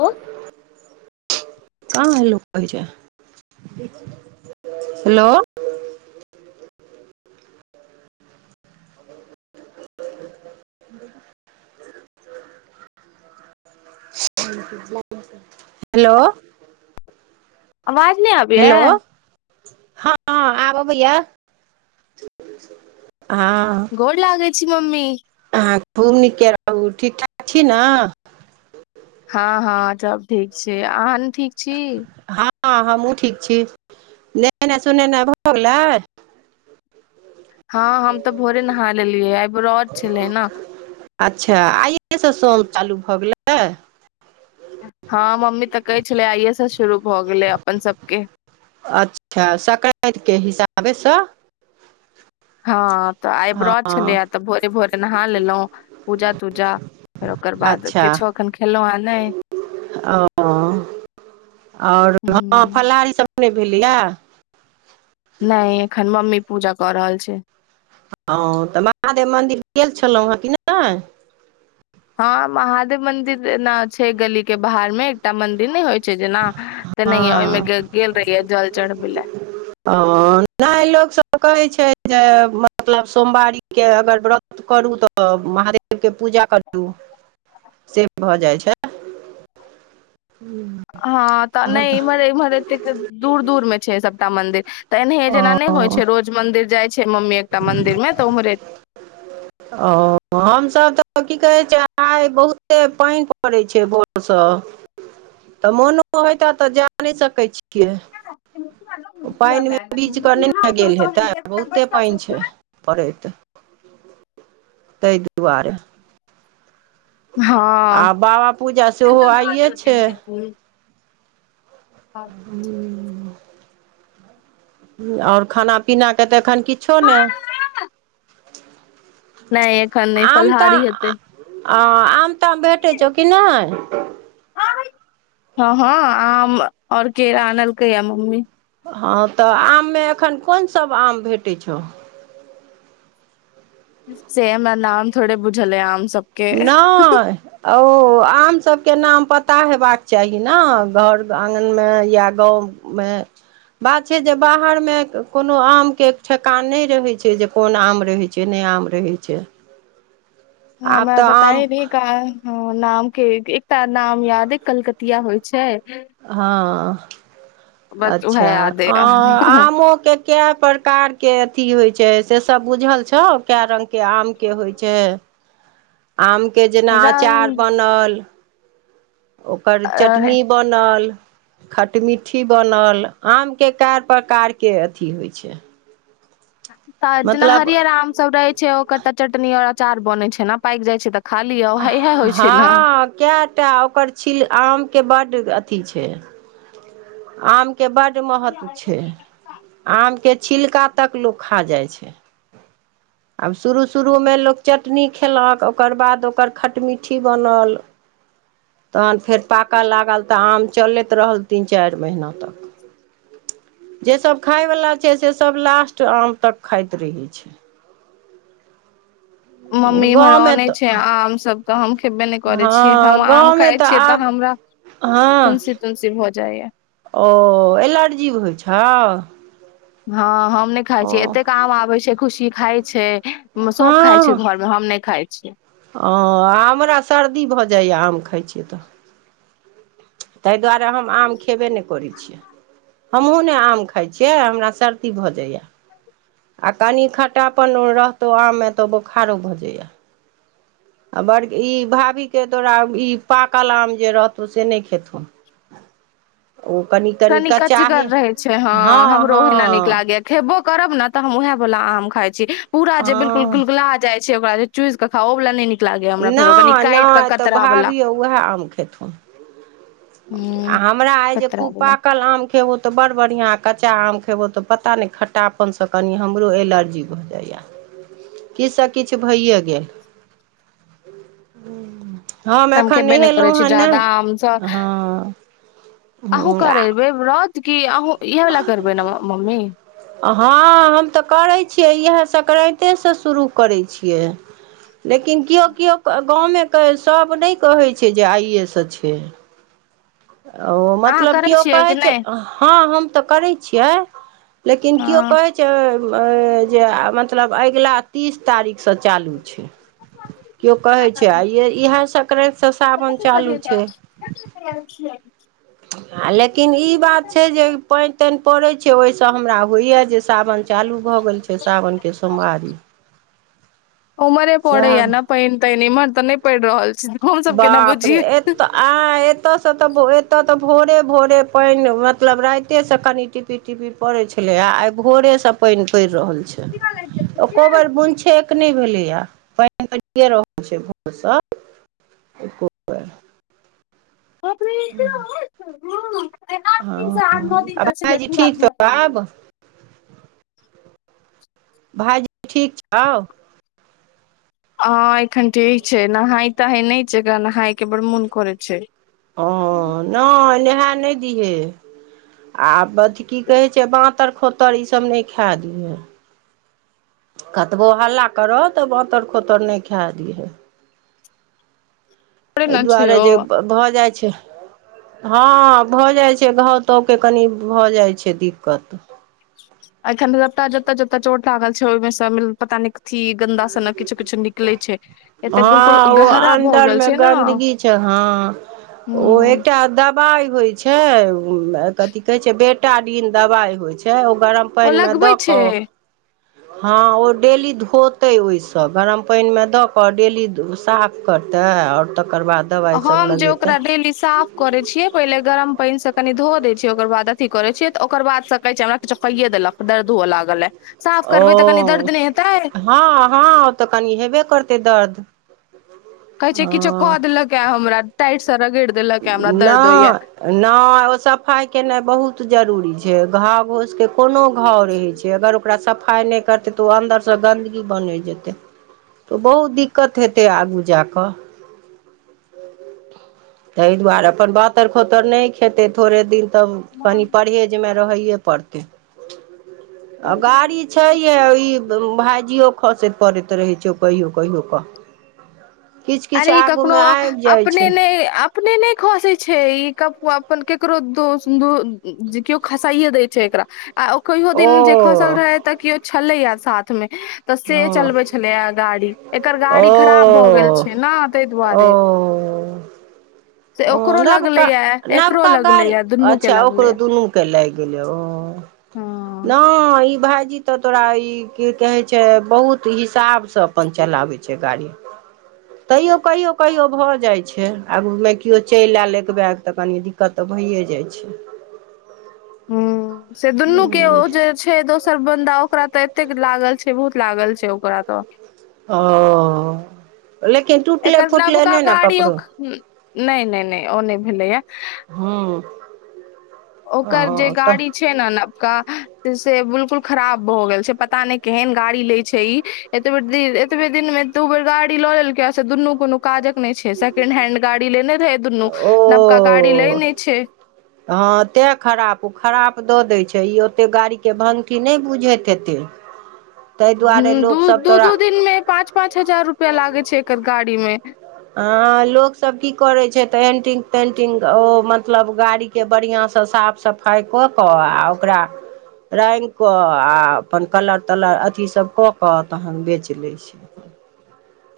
Hello कहाँ लोक [unintelligible] [unintelligible] hello. [unintelligible] Hello. अवाज नहि आबैऐ। हेलो हँ आब अबैया हँ। गोर लागै छी मम्मी। अहाँ खूब नीके रहू ठीक-ठाक छी न। हँ हँ सब ठीक छैय अहाँ ठीक छी। हँ हमहूँ ठीक छी नहेनाई सुनेनाई भऽ गेलै। हँ हम तऽ भोरे नहा लेलियै आइ व्रत छलै ने। अच्छा आइएसँ सोम चालू भऽ गेलै। हँ मम्मी तऽ कहै छलै आइये से शुरू भऽ गेले अपन सबके। अच्छा संक्रान्ति के हिसाबेसँ। हँ तऽ आइ हँ ब्रऽत छलैयैऽ तऽ भोरे भोरे नहा लेलौं पूजा तूजा फेर ओकर बाद अच्छा किछो अखन खेलौं हें नैय। ओ आओर हँ ह फलहार नैय भेलैया? नैय एखन मम्मी पूजा कऽ रहल छै। हँ तऽ महादेव मन्दिर गेल छलौं हेँ कि नैय? हँ महादेव मंदिर ना छै गली के बाहर में एकटा मंदिन नै होइ छै जेना तेनहिए हँ ओई में ग-गेल रहियै जल चढ़बै लैऽ। अऽ नाइ लोकसब कहै छै जे मतलब सोमवारी के अगर ब्रऽत करू तऽ महादेव के पूजा करू, से भऽ जाइ छै। हूँम्म। हँ तऽ नैय इम्हर-इम्हर एतेक दूर-दूर में छै सबटा मंदिर, तऽ एनाहिए जेना नैय होइ ओ छै रोज मंदिर जाइ छै मम्मी एकटा मंदिर में तऽ उम्हरे ओ हमसब तऽ की कहै छै? आइ बहुते पैइन पड़ै छै भोरसँ। तऽ मुनो होइता तऽ जा नैय सकै छियै। पइन में भिजकऽ नैय न गेल हेतै? बहुते पइन छै। पड़ैत, तैइ दुआरे। आ हँ बाबा पूजा सेहो आइए छै। [unintelligible] ह्म्म और खाना पीना के तऽ एखन किछो ने। नहि एखन नहि आम-त-अ फलहारी हेतै आम-ताम भेटै छौ कि नैय? हँ-हँ, आम और केरा आनलकै यैऽ मम्मी। हँ तऽ आम में अखन कुन सब आम भेटै छौ? से हमरा नाम थोड़े बुझल अइ आम सब नाॅऽय। ओ आम सबके नाम पता हेबाक चाही न, घर आंगन में या गाँव मैऽ। बात छै जे बाहर में कोनो आम के ठेकान नैय रहै छै जे कोन आम रहै छै, नैय आम रहै छै। आब ह-हमरा तऽ आम पताए नैय का हँ नाम के एक-एकटा नाम याद अइ कलकतिया होइ छैय। हँ, बस उएह अच्छा याद अइ आं-आमो के कैऽ प्रकार के अथी होइ छै, से सब बुझल छौ कैऽ रंग के आम के होइ छै? आम के जेना अचार रंग बनल। ओकर अ, चटनी बनल। खटमिट्ठी बनल, आम के कैऽ प्रकार के अथी होइ छै। तऽ जेना मतलब हरियर आम सब रहै छै ओकर तऽ चटनी और अचार बनैत छै ना? पाईक जाई छै तऽ खा लिअ उएह इएह होइ छै ने हँ कैऽ टा, ओकर छील-आमके बड्ड अथी छै। आमके बड्ड महत्व छै, आमके छिलका तक लोक खा जाई छै। [inaudible] आब शुरू शुरू में लोक चटनी खेलक, ओकर बाद ओकर खटमीठी बनल। [inaudible] तहन फेर पाकऽ लागल त आम चलैत रहल तीन चारि महीना तक। जे सब खाय बला छै से सब लास्ट आम तक खाइत रहै छै। मम्मी इम्हर गाँवमे अनै छै तऽ आम सब त हम खेब्बे नै करै छियै हँ हम आम गाँवमे खाइ तऽ छियै त आब हमरा फुंसी - तुंसी भ जाइये। ओऽ एलर्जी होइ छौ। हँ हम नै खाय ओ छियै एतेक आम आबै छै खुशी खाय छै, म सब खाय छै हँ घर मे हम नै खाइ छियै। ओ आ हमरा सर्दी भऽ जाइये आम खाइ छियै तऽ। तै दुआरे हम आम खेबे नै करै छियै। हमहुँ ने आम खाइ छियै हमरा सर्दी भऽ जाइये। आ कनी खट्टापन रहतौ आम मे तऽ बोखारो भऽ जाइये। आ बड़ -इ भाभी के तोरा इ पाकल आम जे रहतौ से नै खेथुन। [inaudible] ओ कनिक कनि कचगर रहै छै हँ हमरो ओहिना नीक हँ लागैये। खेबो करब ने तऽ हम वेहेए बला आम खाइ छी पूरा जे बिलकुल हँ गुलगुला जाय छै ओकरा चुइस क खाउ ओ बला नै नीक लागैये हमरा फेर ओ कनि नहि काटि कऽ नहि तऽ कतरा बला। भाभियो उएह आम खेथुन आ हमरा अइ जे कतरा खुब वाला पाक कल आम खेबौ तऽ बड़ बढ़ियां कच्चा आम खेबौ तऽ पता नै खट्टापन सँ कनी हमरो एलर्जी भऽ जाइये। ह [inaudible] किछ स किछ भइये गेल। [inaudible] हम तऽ एखन खेबे नहि करै नहेलहुँ छी हे नहि जादा आम सब हॅं। अहूँ करेबै ब्रत की अहूॅं इहेए बला करबै ने मम्मी? हँअ हम तऽ करै छियै इहेए संक्राइते सँ शुरू करै छियै। लेकिन कियो- कियो क गाँव मे क सब नै कहै छै जे आइये सँ छै। ओ अहाँ मतलब करै कियो छियै कहै कि छै नहि हँ हम त करै छियै। लेकिन कियो हँ कहै छै कियो जे मतलब अगिला तीस तारीख सँ चालू छै। कियो कहै छै आ इहेए सकरांइत स सावन चालू छै। कतेक रियेएल खियेएल छी। लेकिन इ बात छै जे पाइन- ताइन पड़ै छै ओहि सँ हमरा होइये जे सावन चालू भऽ गेल छै सावन के सोमबारी। ओम्हरे पड़ैये सएह ने पाइन- ताइन इम्हर तऽ नै पड़ि रहल छै हम सब केना बुझियै। ह [unintelligible] एतऽ से तऽ एतऽ तऽ भोरे- भोरे पाइन मतलब राइते से कनि टिप टीपीर - टीपीर पड़ै छलैये आ आइ भोरे से पाइन पैड़ रहल छै। ओको बेर बुन छेक नै भेलैये पाइन पैड़िये रहल छै भोर सॅं। [inaudible] ह [unintelligible] ह [unintelligible] हूॅं आइ नौ दिन सॅं आठ, नौ दिन आ सॅं छलैए भायजी पूरा ठीक छौ भरल। आब भाइजी ठीक छौ? हॅं एखन ठीक छै नहाय - तहाय नै छै एकरा नहाय के बड़ मोन करै छै। अँऽ नैय नेहैं नहि दिहय आ बथि की कहैत छै, बाँतर-खोतर इसब नै खैंए दिहैं कतबो हल्ला करौउ, तऽ बाँतर-खोतर नै खैए दिहै एय ने छै दुआरे ओ जे भऽ जाइ छै हँ भऽ जाइ छै, घाव-तावके कनि भऽ जाइत छय दिक्कत एखन सबटा जत्तऽ- जत्तऽ चोट लागल छै, ओहिमें सब पता नहि कथी गन्दा-सनक किछु-किछु निकलै छै, एते बिलकुल हँ ओ गहरा भऽ गेल अन्दरमे छै न ओह एकटा दब बाइ होइ छै, कथी कहै छै बेटाडिन दबाइ होइ छै, ओ गरम ओ पानिमे लगबै दऽ कऽ छै हँ ओ डेली धोतै ओहिसँ, गरम पानिमे दऽ कऽ डेली साफ करतै आओर तकर बाद दबाइसभ हम जे लगेतै ओकरा डेली साफ करै छियै पहिले गरम पानिसँ कनि धोय दै छियै, ओकर बाद अथी करै छियै, तऽ ओकर बाद स कहै छै हमरा किछो कइए देलक। दर्द हुअ लागल ए, साफ करबै तऽ कनी दर्द नहि हेतै। हँ-हँ त कनि हेबे करतै दर्द कहे छै किछो कऽ हँ देलक हैं हमरा, टाइट स रगैड़ नऽ नहि ओ सफाइ केनाइ बहुत जरूरी छै, घाव-घोसकें कोनो घाव रहै छै, अगर ओकरा सफाइ नहि करतै तऽ, ओ अन्दरसँ गन्दगी बनै जेतै तऽ बहुत दिक्कत हेतै आगू जा कऽ तहि दुआरे अपन बांतर-खोतर नहि खेतै, थोड़े दिन तऽ कनि परहे ज मे रहैये पड़तय, गाड़ी छै के ई भाइजीयो खसैत पड़ैत रहै छ‌ऊ, कहियो-कहियो कऽ किछु किछु अरे इ कखनो आगूमे आबि जाइ छै अपने नहि अप अपने नहि खसै छै ई कप्पुआ, अपन केकरो दोस् दू कियो खसाइये दै छै एकरा। आ ओ कहियो ओ दिन जे खसल रहै, तऽ कियो छलैया साथमे तऽ से ओ चलबै छलैय गाड़ी, एकर गाड़ी ओ खराब भए गेल छै छै न तय दुआरे। ओ से ओ ओकरो नवका लगलय यैं, एकरो नवका लगलय यैं, दुन्नू के लगलय यैं कैं लाइग गेलै ओ हँ नय‌ इ भाईजी त तोरा ई की कहे छै, बहुत हिसाब स अपन चलाबै छै गाड़ी तैयो कहियो-कहियो भऽ जाइ छै, आगूमे कियो चलि आएल एकबैग, तऽ कनि दिक्कत तऽ भइए जाइ छै। हूं से दुन्नू के ओ जे छै दोसर बन्दा ओकरा तऽ एतेक लागल छै, बहुत लागल छै ओकरा तऽ ओं लेकिन टु एकर नबका गाड़ी ओख, नहि, नहि, नहि ओ नहि भेलै यैं हं ओकर जे गाड़ी छै छै ने नवका से बिलकुल खराब भऽ गेल छै, पता नहि केहन गाड़ी लय छै ई एतबे दि -एतबे दिन मे दू बेर गाड़ी ल लेलकै, से दुनू कोनो काजक नहि छै, सकेंड हेंड गाड़ी लेने रहै दुनू, नवका गाड़ी लय ओ नहि छै। हँ तैं खराप‌ उ ओ खराप दऽ दै छै, ई ओतेक गाड़ीके भंगठी नहि बुझैत हेतै। ताहि दुआरे हं दू लोकसभ दू तोरा दू दिन मे पाँच पाँच हजार रुपया लागै छै एकर गाड़ी मे। हं लोक सब की करे छै तऽ एंटिंग तेंटिंग ओ मतलब गाड़ी के बढ़िआँसँ साफ सफाई कऽ कऽ आ ओकरा रंगि कऽ आ अपन कलर तलर अथि सब कऽ कऽ तखन बेच लै छै।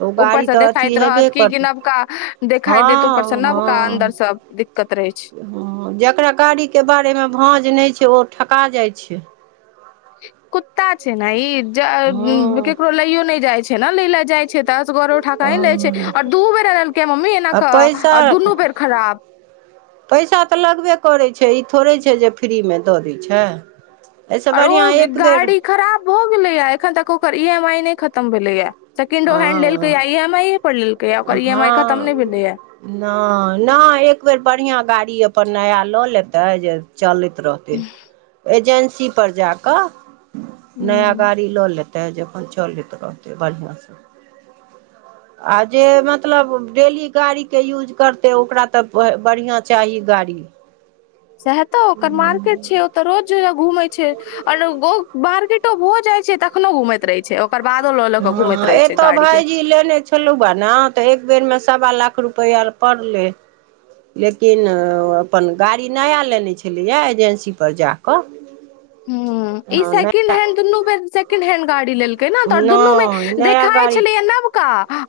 तऽ ओ ऊपर गाड़ी से तऽ अथी देखाइत रहत हेबे की करतै नबका, देखाय देत ऊपर हँ से नबका हँ अन्दरसँ दिकत रहै छै। हँ जकरा गाड़ीके बारेमे भाँज नहि छै ओ ठका जाइ छै। कुत्ता छै ने ई, हँ केकरो लइयो नहि जाइ छै। नै ल जाइ छै, ते असगरो ठकाई लै छै हँ और दू बेर एनलकै मम्मी एना आ पैसा और दुनू बेर खराब। पैसा तऽ लगबे करैत छै ई थोड़े छै जे फ्रीमे दऽ दै छै। एहिसँ आर बढ़िआँ ओ एक बेर गाड़ी खराब भऽ गेलैए, एखन तक ओकर ई एम आई नहि खतम भेलैए। सकेंडो हैंड हँ लेलकै या ई एम आई ये पर लेलकैया ओकर ई एम आई खत्म नै भेलैया। नै, नै एक बेेर बढ़ियाँ गाड़ी अपन नया लऽ लेतै जे चल रहतै, एजेंसी पर जा क नया ह गाड़ी ल लेेतै। तै जे अपन चलैत रहतै बढ़ियाँ से। आ जे मतलब डेली गाड़ी के यूज करतै ओकरा तऽ बढ़ियाँ चाही गाड़ी। साएहे तऽ ओकर मार्केट छै, ओ ते रोज घूमै छै और [unintelligible] मार्केटो भऽ जाय छै, तखनो घूमैत रहै छै ओकर बादो लऽ लऽ के घुमैत रहेै छै गाड़ी के। की लेने छ- [unintelligible] बा ना तऽ एक बेर मे सवा लाख रुपैया आर पड़लै। लेकिन ओ अपन गाड़ी नया लेनै छलैया एजेन्सी पर जाकऽ। हूँ ई सेकेंड हैंड दुनू बेर सेकेंड हैंड गाड़ी लेल एना तऽ दुनू मे नया देखाइ गाड़ी छलैये नबका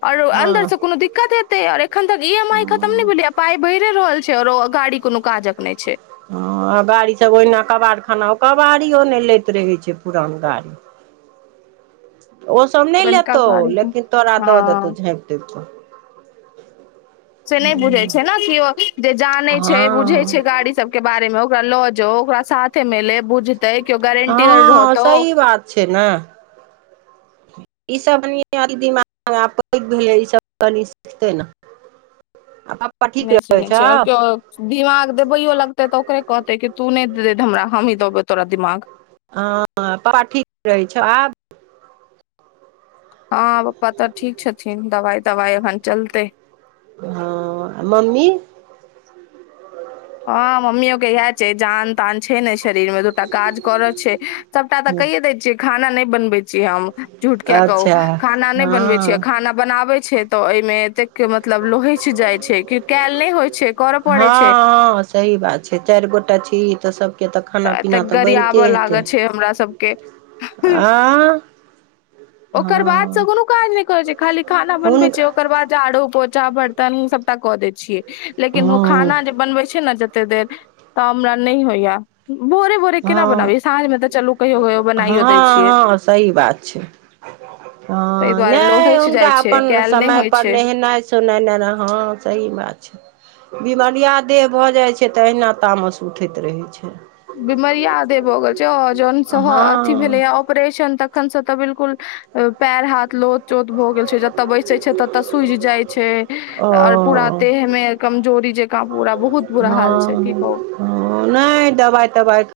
और हँ अन्दर से कोनो बिकट और एखन तक ई एम आई खतम नहि भेलियै पाई बढ़िे रहल छै औरो, गाड़ी कोनो काजक नहि छै। हां ओ गाड़ी सब ओहिना कबाड़ खाना ओ कबाड़ियो नै लैत रहै छै पुरान गाड़ी। ओसभ नहि पुरनका लेतहु, गाड़ी लेकिन तोरा दऽ देतहु हँ झाँपि- तोपि कऽ। से नै बुझै छै नै कि ओ जे जाने छै, बुझै छै हँ गाड़ी सब के बारे मे ओकरा लऽ जो ओकरा साथे मिले बुझतेै कियो गारंटियर हँ रहतौ। सही बात छै ना। ई सब कनि [unintelligible] दिमाग मे आब पैग भेलै ई सब कनी सिखतै ना। आ पप्पा ठीक नहि रहै सुनै छै छौ। आओर केओ दिमाग देबैयो लगतै तऽ ओकरे कहतै कि तू नै देली ते हमरा हमही देबौ तोरा दिमाग। हँ बाबा ठीक रहै छौ आब? हां पप्पा तऽ ठीक छथिन दवाई-तवाई एखन चलतै। हां आ मम्मी। हां मम्मियों के इहाए छै जान-तान छै ने शरीर मे ते तऽ काज करऽ छैय सबटा तऽ कैये दय छियै खाना नैय बनबै छी हम झूठ किया कहु अच्छा खाना नै बनबै हँ छीयै, हँ खाना बनाबै छिये तऽ ए मे एतेक के मतलब लोहेछ जाय छै कि काएल नै होय छै, करऽ पड़ै छै। हँ सही बात छै, चार गोटा छीही तऽ सब के तऽ खाना पीना एतेक तऽ बैनते गरियाबऽ लागऽ हेतै छै हमरा सबके आँ। ओकर बाद से हँ कुनू काज नै करै छै, खाली खाना बनबै हुन छै ओकर बाद झाड़ू पोछा बर्तन सबटा कऽ दै छियै। लेकिन उ हँ खाना जे बनबै छै ने जते देर तऽ हमरा नै होयया। हँ चलू कहियो कहियो बनाइयो दै हँ छियै हँ सही बात छैय। ताहि हां दुआरे नै लोहछि जाइ हुनका छै अपन कयल नहि समय होइ पर छै नेहेनाय सुनेने रहौ सही बात छैय। बिमरियाह देह भऽ जाइ छैय तऽ अहिना तामस उठैत रहै छैय। बिमारीयाह देह भऽ गेल छैह जनि सँह हँ अथी भेलै। ऑपरेशन तखन से तऽ बिलकुल अ पैर-हाथ लोथ चोत भऽ गेल छै ज तऽ बैसे छैय ततऽ सूझ जाइ छैय। ओ और पूरा देह में कमजोरी जकाँ पूरा बहुत बुरा हाल छैय की कहू। हं नैय दबाई तबाई ख